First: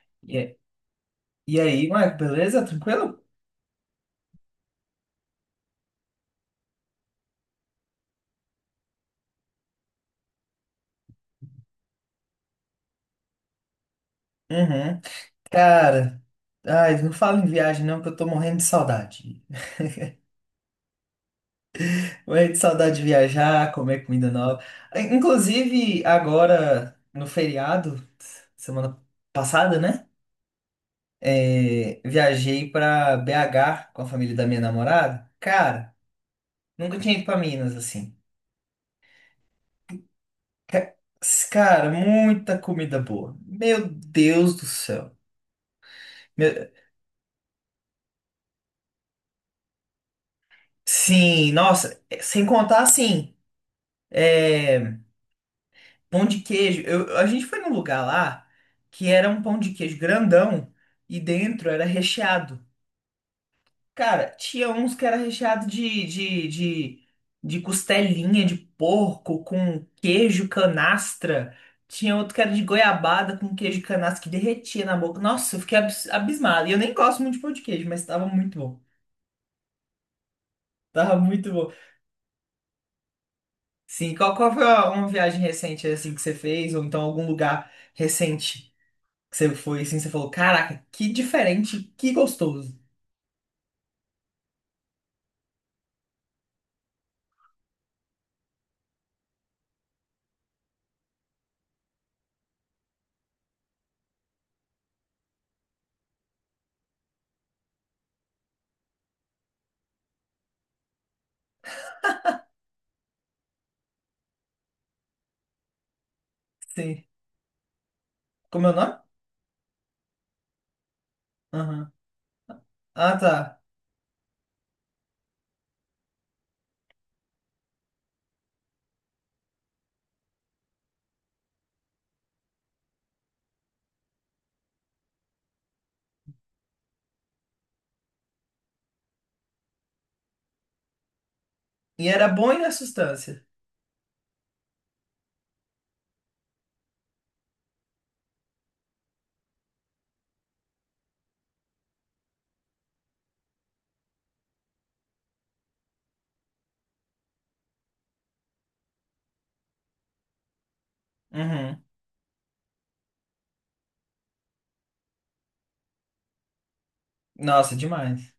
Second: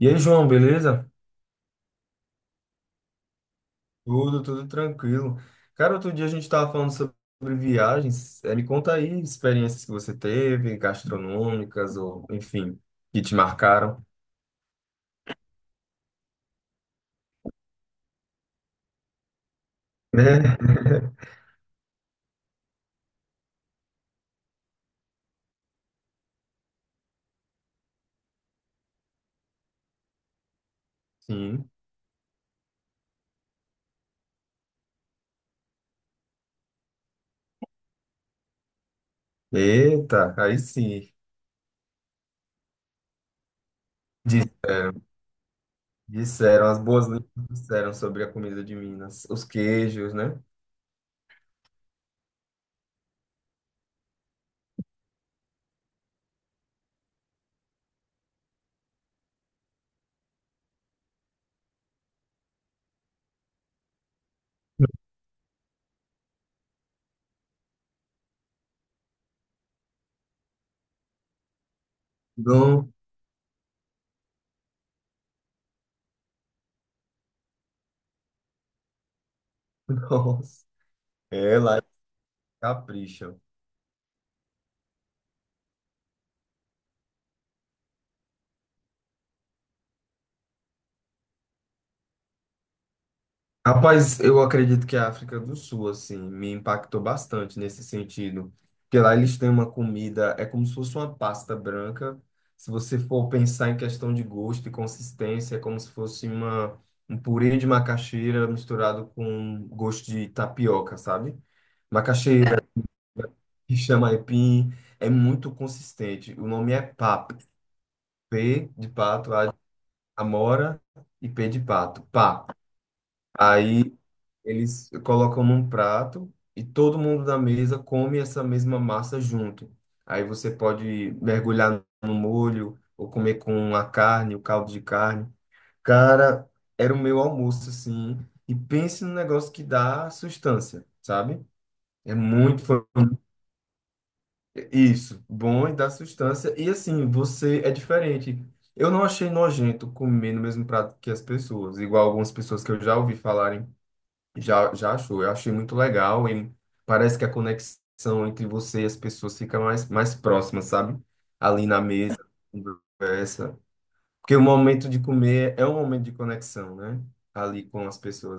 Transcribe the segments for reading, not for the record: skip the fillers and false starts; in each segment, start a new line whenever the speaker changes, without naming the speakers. E aí, João,
E,
beleza?
e aí, Marco, beleza? Tranquilo?
Tudo tranquilo. Cara, outro dia a gente estava falando sobre viagens. Me conta aí experiências que você teve, gastronômicas ou, enfim, que te marcaram.
Uhum. Cara, ai, não fala em viagem não, que eu tô morrendo de saudade.
Né?
Morrendo de saudade de viajar, comer comida nova. Inclusive, agora, no feriado, semana passada, né?
Sim.
É, viajei pra BH com a família da minha namorada. Cara, nunca tinha ido pra Minas, assim.
Eita, aí
Ca-
sim.
Cara, muita comida boa. Meu
Di-
Deus do céu.
Disseram,
Meu-
as boas línguas disseram sobre a comida de Minas. Os queijos, né?
Sim, nossa, sem contar assim. É, pão de queijo. A gente foi num lugar lá que era um pão de queijo grandão e dentro era recheado. Cara, tinha uns que era recheado de costelinha de porco com queijo canastra. Tinha outro que era de
Não,
goiabada com queijo canastra que derretia na boca. Nossa, eu fiquei abismado. E eu nem gosto muito de pão de queijo, mas tava muito bom.
nossa.
Tava muito
É,
bom.
lá eles capricham.
Sim, qual foi uma viagem recente assim que você fez? Ou então algum lugar recente? Que você foi assim, você falou, caraca, que diferente, que gostoso.
Rapaz, eu acredito que a África do Sul, assim, me impactou bastante nesse sentido. Porque lá eles têm uma comida, é como se fosse uma pasta branca. Se você for pensar em questão de gosto e consistência, é como se fosse uma, um purê de macaxeira misturado com gosto de tapioca, sabe? Macaxeira, que chama aipim, é muito consistente. O nome é
Sim.
pap.
Como é
P
o
de
nome?
pato, A de amora e P de
Aham.
pato. Pap.
Ah, tá.
Aí. Eles colocam num prato e todo mundo da mesa come essa mesma massa junto. Aí você pode mergulhar no molho ou comer com a carne, o caldo de carne. Cara, era o meu almoço, assim. E pense num negócio que dá sustância, sabe?
E
É
era bom e
muito
na
fo-
substância.
isso, bom e dá sustância. E assim, você é diferente. Eu não achei nojento comer no mesmo prato que as pessoas, igual algumas pessoas que eu já ouvi falarem já achou, eu achei muito legal e parece que a conexão entre você e as pessoas fica mais próxima, sabe? Ali na
Uhum.
mesa, conversa. Porque o momento de comer é um momento de conexão, né? Ali
Nossa,
com as
demais.
pessoas,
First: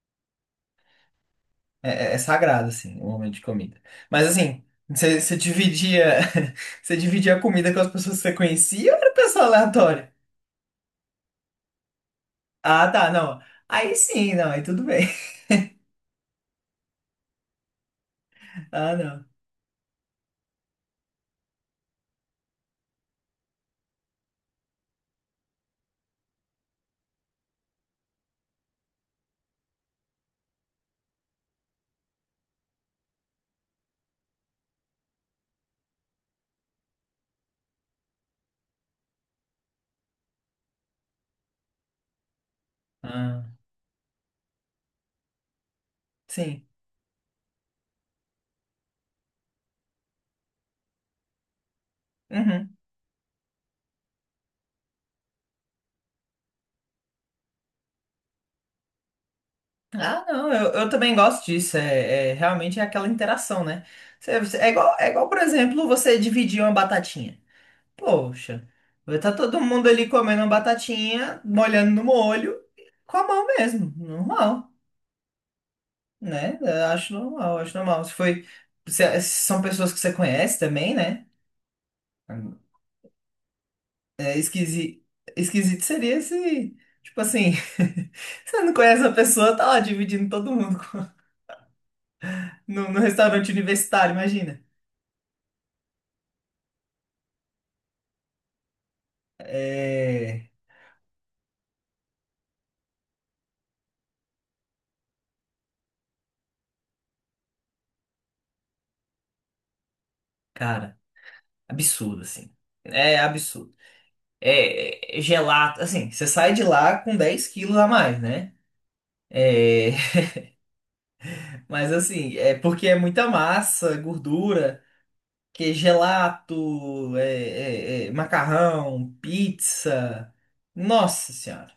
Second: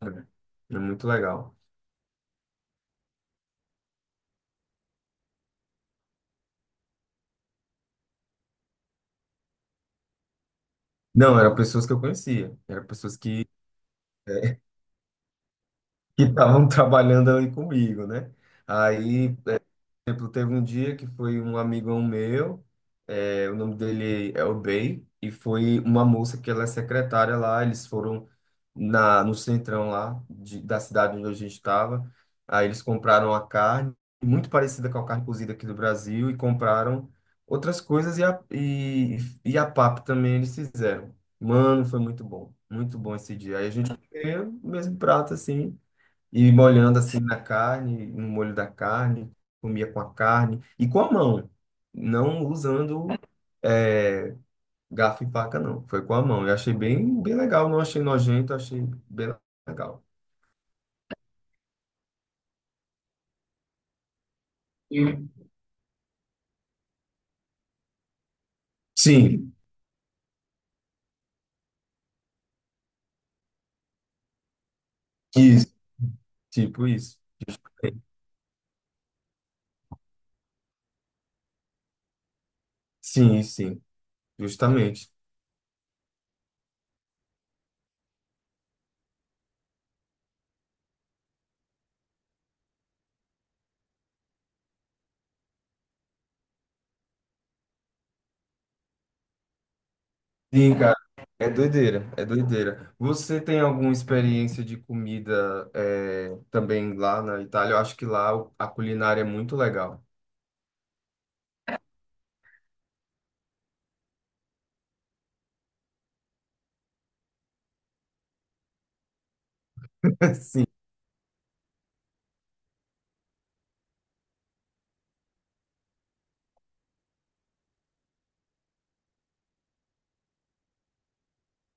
sabe? É muito legal.
É sagrado, assim, o momento de comida. Mas assim, você dividia, você dividia a comida com as pessoas que você conhecia ou era pessoa aleatória?
Não, eram pessoas que eu conhecia, eram
Ah, tá,
pessoas
não.
que
Aí sim, não, aí tudo bem.
que estavam trabalhando ali comigo, né?
Ah, não.
Aí exemplo, teve um dia que foi um amigão meu, o nome dele é Obey, e foi uma moça que ela é secretária lá, eles foram no centrão lá da cidade onde a gente estava, aí eles compraram a carne, muito parecida com a carne cozida aqui do Brasil, e compraram outras coisas, e a papa também eles fizeram. Mano, foi muito bom esse
Ah,
dia. Aí a gente comeu o mesmo prato, assim, e
sim.
molhando assim na carne, no molho da carne, comia com a carne e com a mão, não
Uhum.
usando é, garfo e faca, não. Foi com a mão. Eu achei bem legal, não achei nojento, achei bem legal.
Ah, não, eu também gosto disso. Realmente é aquela interação, né? É igual, por exemplo, você dividir uma batatinha. Poxa, vai tá
Sim,
todo mundo ali comendo uma batatinha, molhando no molho, com a mão mesmo, normal,
isso,
né? Eu
tipo
acho
isso.
normal, acho normal. Se foi, se- é, se são pessoas que você conhece também, né?
Sim, sim,
É esquisito,
justamente.
esquisito seria se, tipo assim, você não conhece a pessoa, tá lá dividindo todo mundo no restaurante universitário, imagina. É,
Sim, cara, é doideira. Você tem alguma experiência de comida também lá na Itália? Eu acho que lá a culinária é muito legal.
cara, absurdo, assim. É absurdo. É gelato, assim, você sai de lá com 10 quilos a mais, né? É,
Sim,
mas assim, é porque é muita massa, é gordura, que é gelato, macarrão, pizza. Nossa Senhora.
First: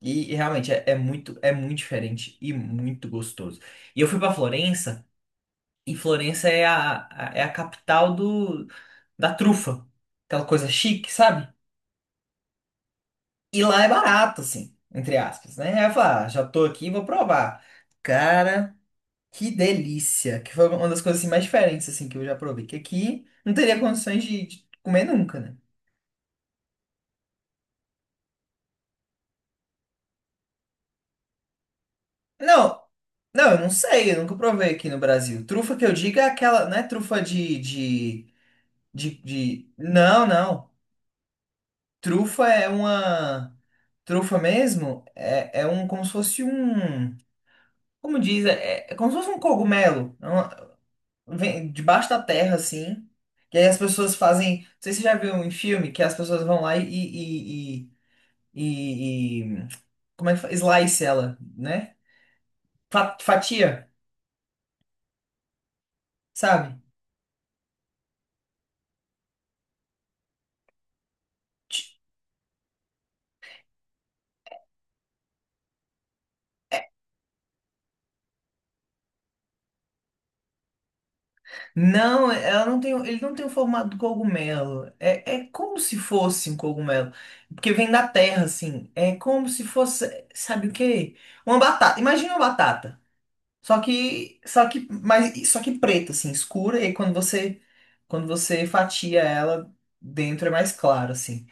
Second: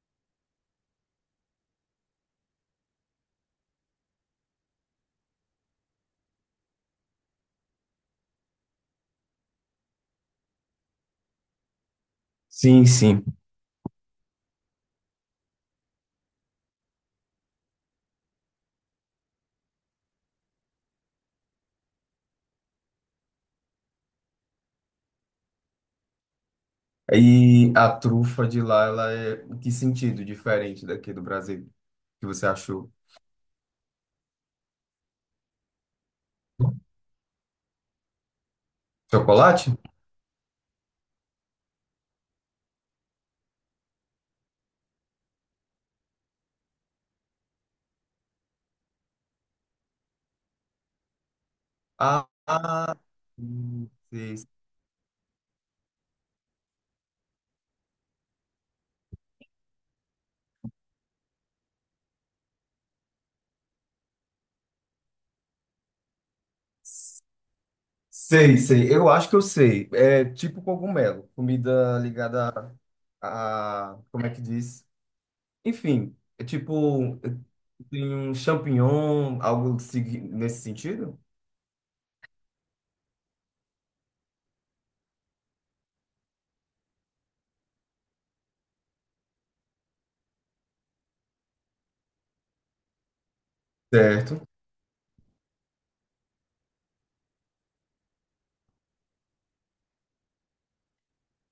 E realmente é muito diferente e muito gostoso. E eu fui pra Florença, e Florença é é a capital da trufa. Aquela coisa chique, sabe?
sim.
E lá é barato, assim, entre aspas, né? Aí eu falei, ah, já tô aqui, vou provar. Cara, que delícia! Que foi uma das coisas assim, mais diferentes, assim, que eu já provei. Que aqui não teria condições de comer nunca, né?
E a trufa de lá, ela é em que sentido diferente daqui do Brasil? Que você
Não,
achou?
não, eu não sei, eu nunca provei aqui no Brasil. Trufa que eu digo é aquela, não é trufa de...
Chocolate?
Não, não. Trufa é uma... Trufa mesmo é, é um, como se fosse um... Como diz? É como se fosse um cogumelo. Vem debaixo da
Ah,
terra, assim. E aí as
hum,
pessoas
sei,
fazem. Não sei se você já viu em filme que as pessoas vão lá e- e- como é que fala? Slice ela, né? Fatia, sabe?
sei. Eu acho que eu sei. É tipo cogumelo,
Ti-
comida ligada como é que diz? Enfim, é tipo tem um champignon, nesse sentido?
Não, ela não tem, ele não tem o formato do cogumelo. É, é como se fosse um cogumelo. Porque vem da terra, assim. É como se fosse, sabe o quê? Uma batata. Imagina uma batata. Só que,
Certo.
só que, mas, só que preta, assim, escura, e quando você fatia ela, dentro é mais claro, assim.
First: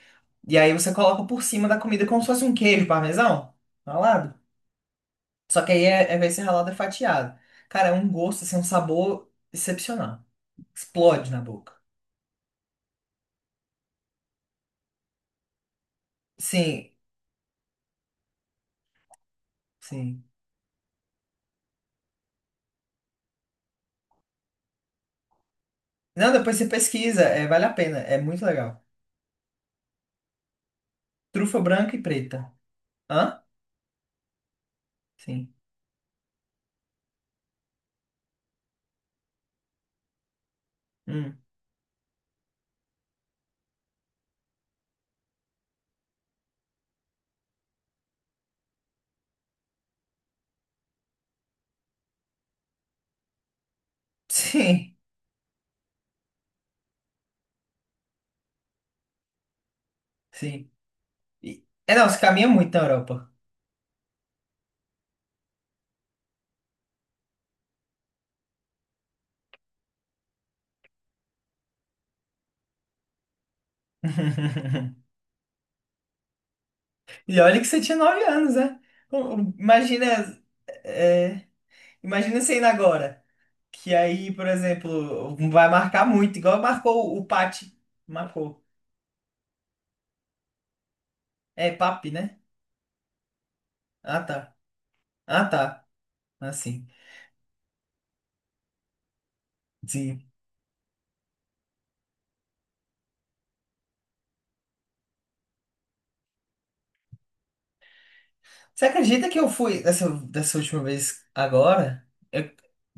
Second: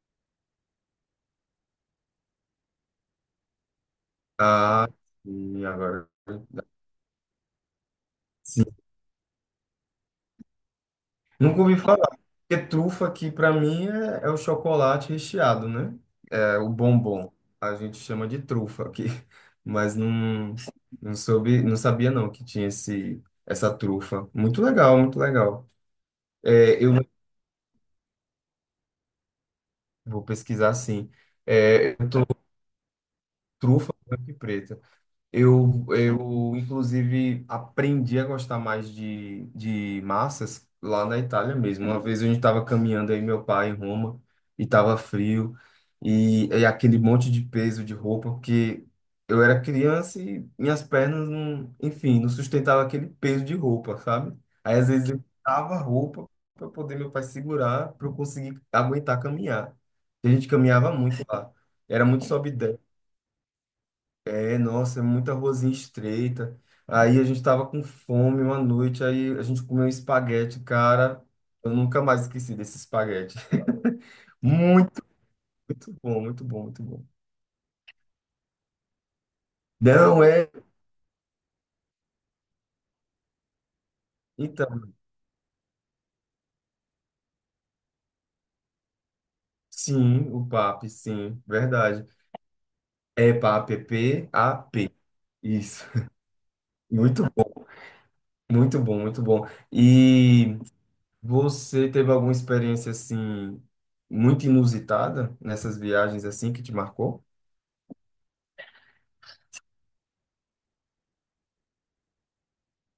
E aí você coloca por cima da comida como se fosse um queijo parmesão, ralado.
Ah,
Só
sim,
que aí
agora.
vai ser ralado e fatiado. Cara, é um gosto, assim, um sabor excepcional. Explode na
Nunca
boca.
ouvi falar. Porque trufa aqui para mim é o chocolate recheado, né? É o
Sim,
bombom. A gente chama de trufa aqui. Mas
sim.
não, não soube, não sabia não que tinha essa trufa. Muito legal.
Não, depois você
É, eu
pesquisa, vale a pena, é muito legal.
vou pesquisar sim.
Trufa
É,
branca e
eu tô
preta. Hã?
trufa branca e preta.
Sim.
Inclusive, aprendi a gostar mais de massas lá na
Hum.
Itália mesmo. Uma vez a gente estava caminhando aí, meu pai, em Roma, e estava frio, e aquele monte de peso de roupa, porque eu era criança e minhas pernas, não, enfim, não sustentava aquele peso de roupa, sabe? Aí, às
Sim,
vezes, eu tava roupa para poder meu pai segurar, para eu conseguir aguentar caminhar. E a gente
sim.
caminhava muito lá. Era
Não, você
muito
caminha
sobe
muito na Europa.
é, nossa, é muita ruazinha estreita. Aí a gente tava com fome uma noite, aí a gente comeu um espaguete, cara. Eu nunca mais esqueci desse espaguete. Muito, muito bom.
E olha que você tinha 9 anos, né? O- o- Imagina,
Não é?
é, imagina você indo agora. Que aí, por
Então,
exemplo, vai marcar muito, igual marcou o Pati. Marcou.
sim, o PAP, sim,
É,
verdade.
Papi, né?
É PAP,
Ah, tá.
P-A-P.
Ah,
Isso.
tá. Assim.
Muito bom, muito bom.
Sim.
E você teve alguma experiência assim muito inusitada nessas viagens assim que te marcou?
Você acredita que eu fui dessa última vez agora? Eu-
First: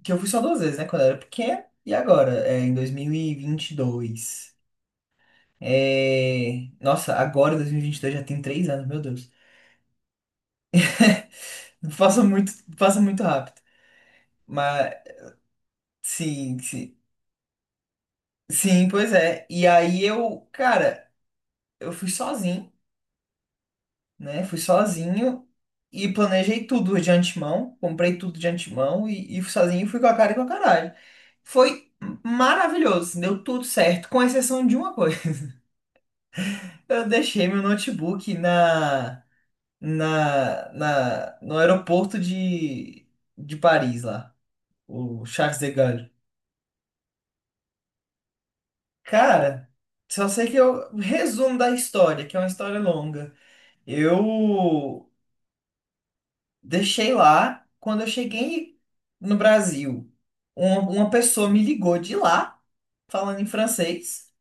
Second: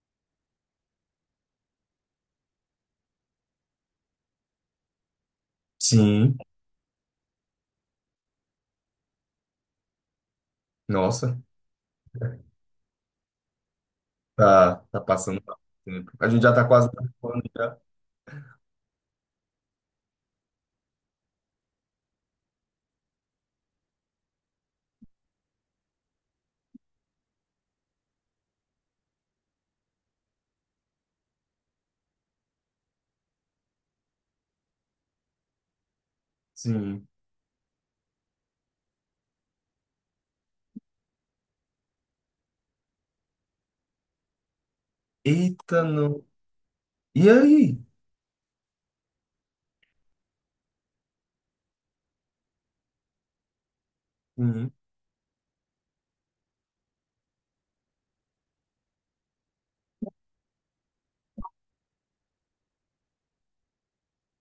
que eu fui só duas vezes, né? Quando eu era pequeno. E agora? É, em 2022.
Sim.
Nossa, agora em 2022 já tem 3 anos, meu Deus.
Nossa,
Passa muito rápido. Mas
tá passando rápido o tempo. A gente já
sim,
tá quase
sim.
acabando já.
Sim, pois é. E aí eu, cara, eu fui sozinho, né? Fui sozinho e planejei tudo de antemão, comprei tudo de antemão e fui sozinho, fui com a cara e com a caralho. Foi maravilhoso, assim, deu tudo certo, com exceção de uma coisa.
Sim.
Eu deixei meu notebook no aeroporto de Paris lá, o Charles de
Eita,
Gaulle.
não. E aí?
Cara, só sei que eu resumo da história, que é uma história longa.
Uhum.
Eu deixei lá, quando eu cheguei no Brasil, uma pessoa me ligou de lá, falando em francês.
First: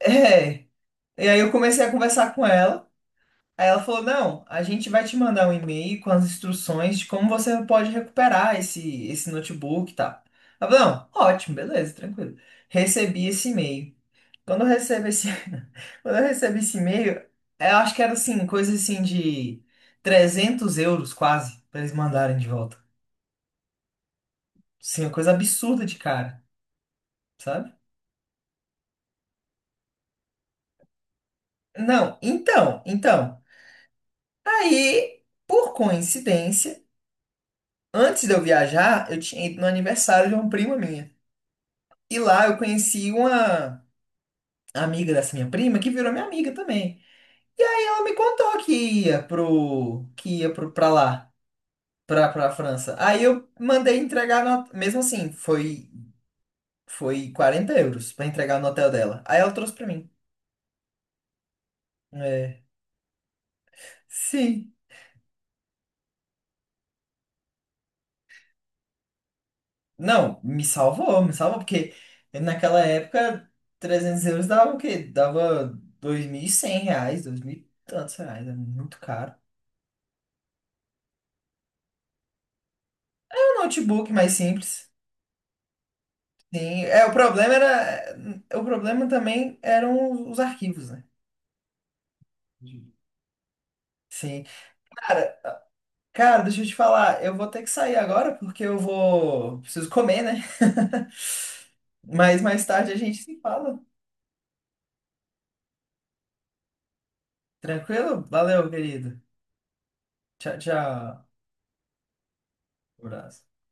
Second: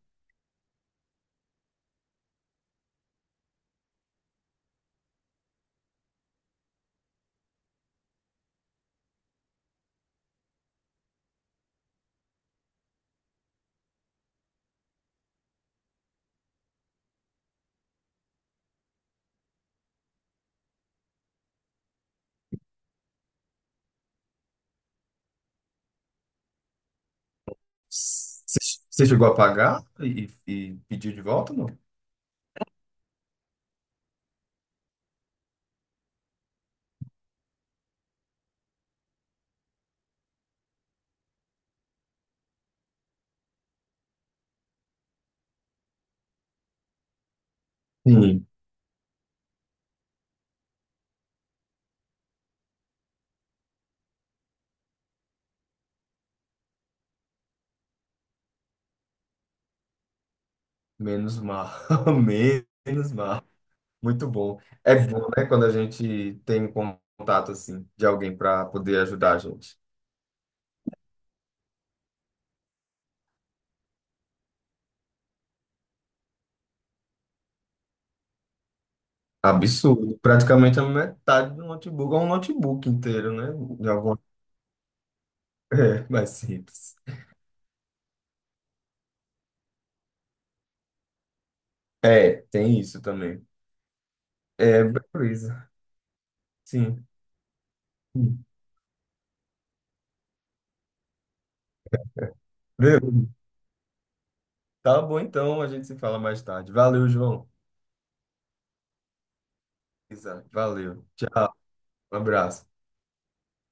É, e aí eu comecei a conversar com ela. Aí ela falou: Não, a gente vai te mandar um e-mail com as instruções de como você pode recuperar esse notebook e tal. Ela falou: Não, ótimo, beleza, tranquilo. Recebi esse e-mail. Quando eu recebo esse, quando eu recebo esse e-mail, eu acho que era assim, coisa assim de 300 euros quase, pra eles mandarem de volta. Sim, uma coisa absurda de cara, sabe?
Você você chegou a pagar e pediu de volta, não?
Não, então. Aí, por coincidência, antes de eu viajar, eu tinha ido no aniversário de uma prima minha. E lá eu conheci uma amiga dessa minha prima que virou minha amiga também. E aí ela me
Sim.
contou que ia pro, pra lá. Pra França. Aí eu mandei entregar, no, mesmo assim, foi 40 euros pra entregar no hotel dela. Aí ela trouxe pra mim.
Menos mal.
É,
Menos mal. Muito bom.
sim.
É bom, né, quando a gente tem um contato assim de alguém para poder ajudar a gente.
Não, me salvou, porque naquela época 300 euros dava o quê? Dava 2.100 reais, 2.000 e tantos reais, era muito caro.
Absurdo. Praticamente a metade do notebook, ou um notebook inteiro,
É,
né?
um
De
notebook
alguma...
mais simples.
É, mais
Sim,
simples.
o problema era, o problema também eram os arquivos, né?
É, tem isso também.
Sim.
É,
Cara,
beleza.
Deixa eu te
Sim.
falar, eu vou ter que sair agora porque eu vou. Preciso comer, né? Mas mais tarde a
Beleza.
gente se fala.
Tá bom, então a gente se fala mais tarde. Valeu, João.
Tranquilo? Valeu, querido.
Isa,
Tchau,
valeu.
tchau.
Tchau. Um abraço.
Um abraço.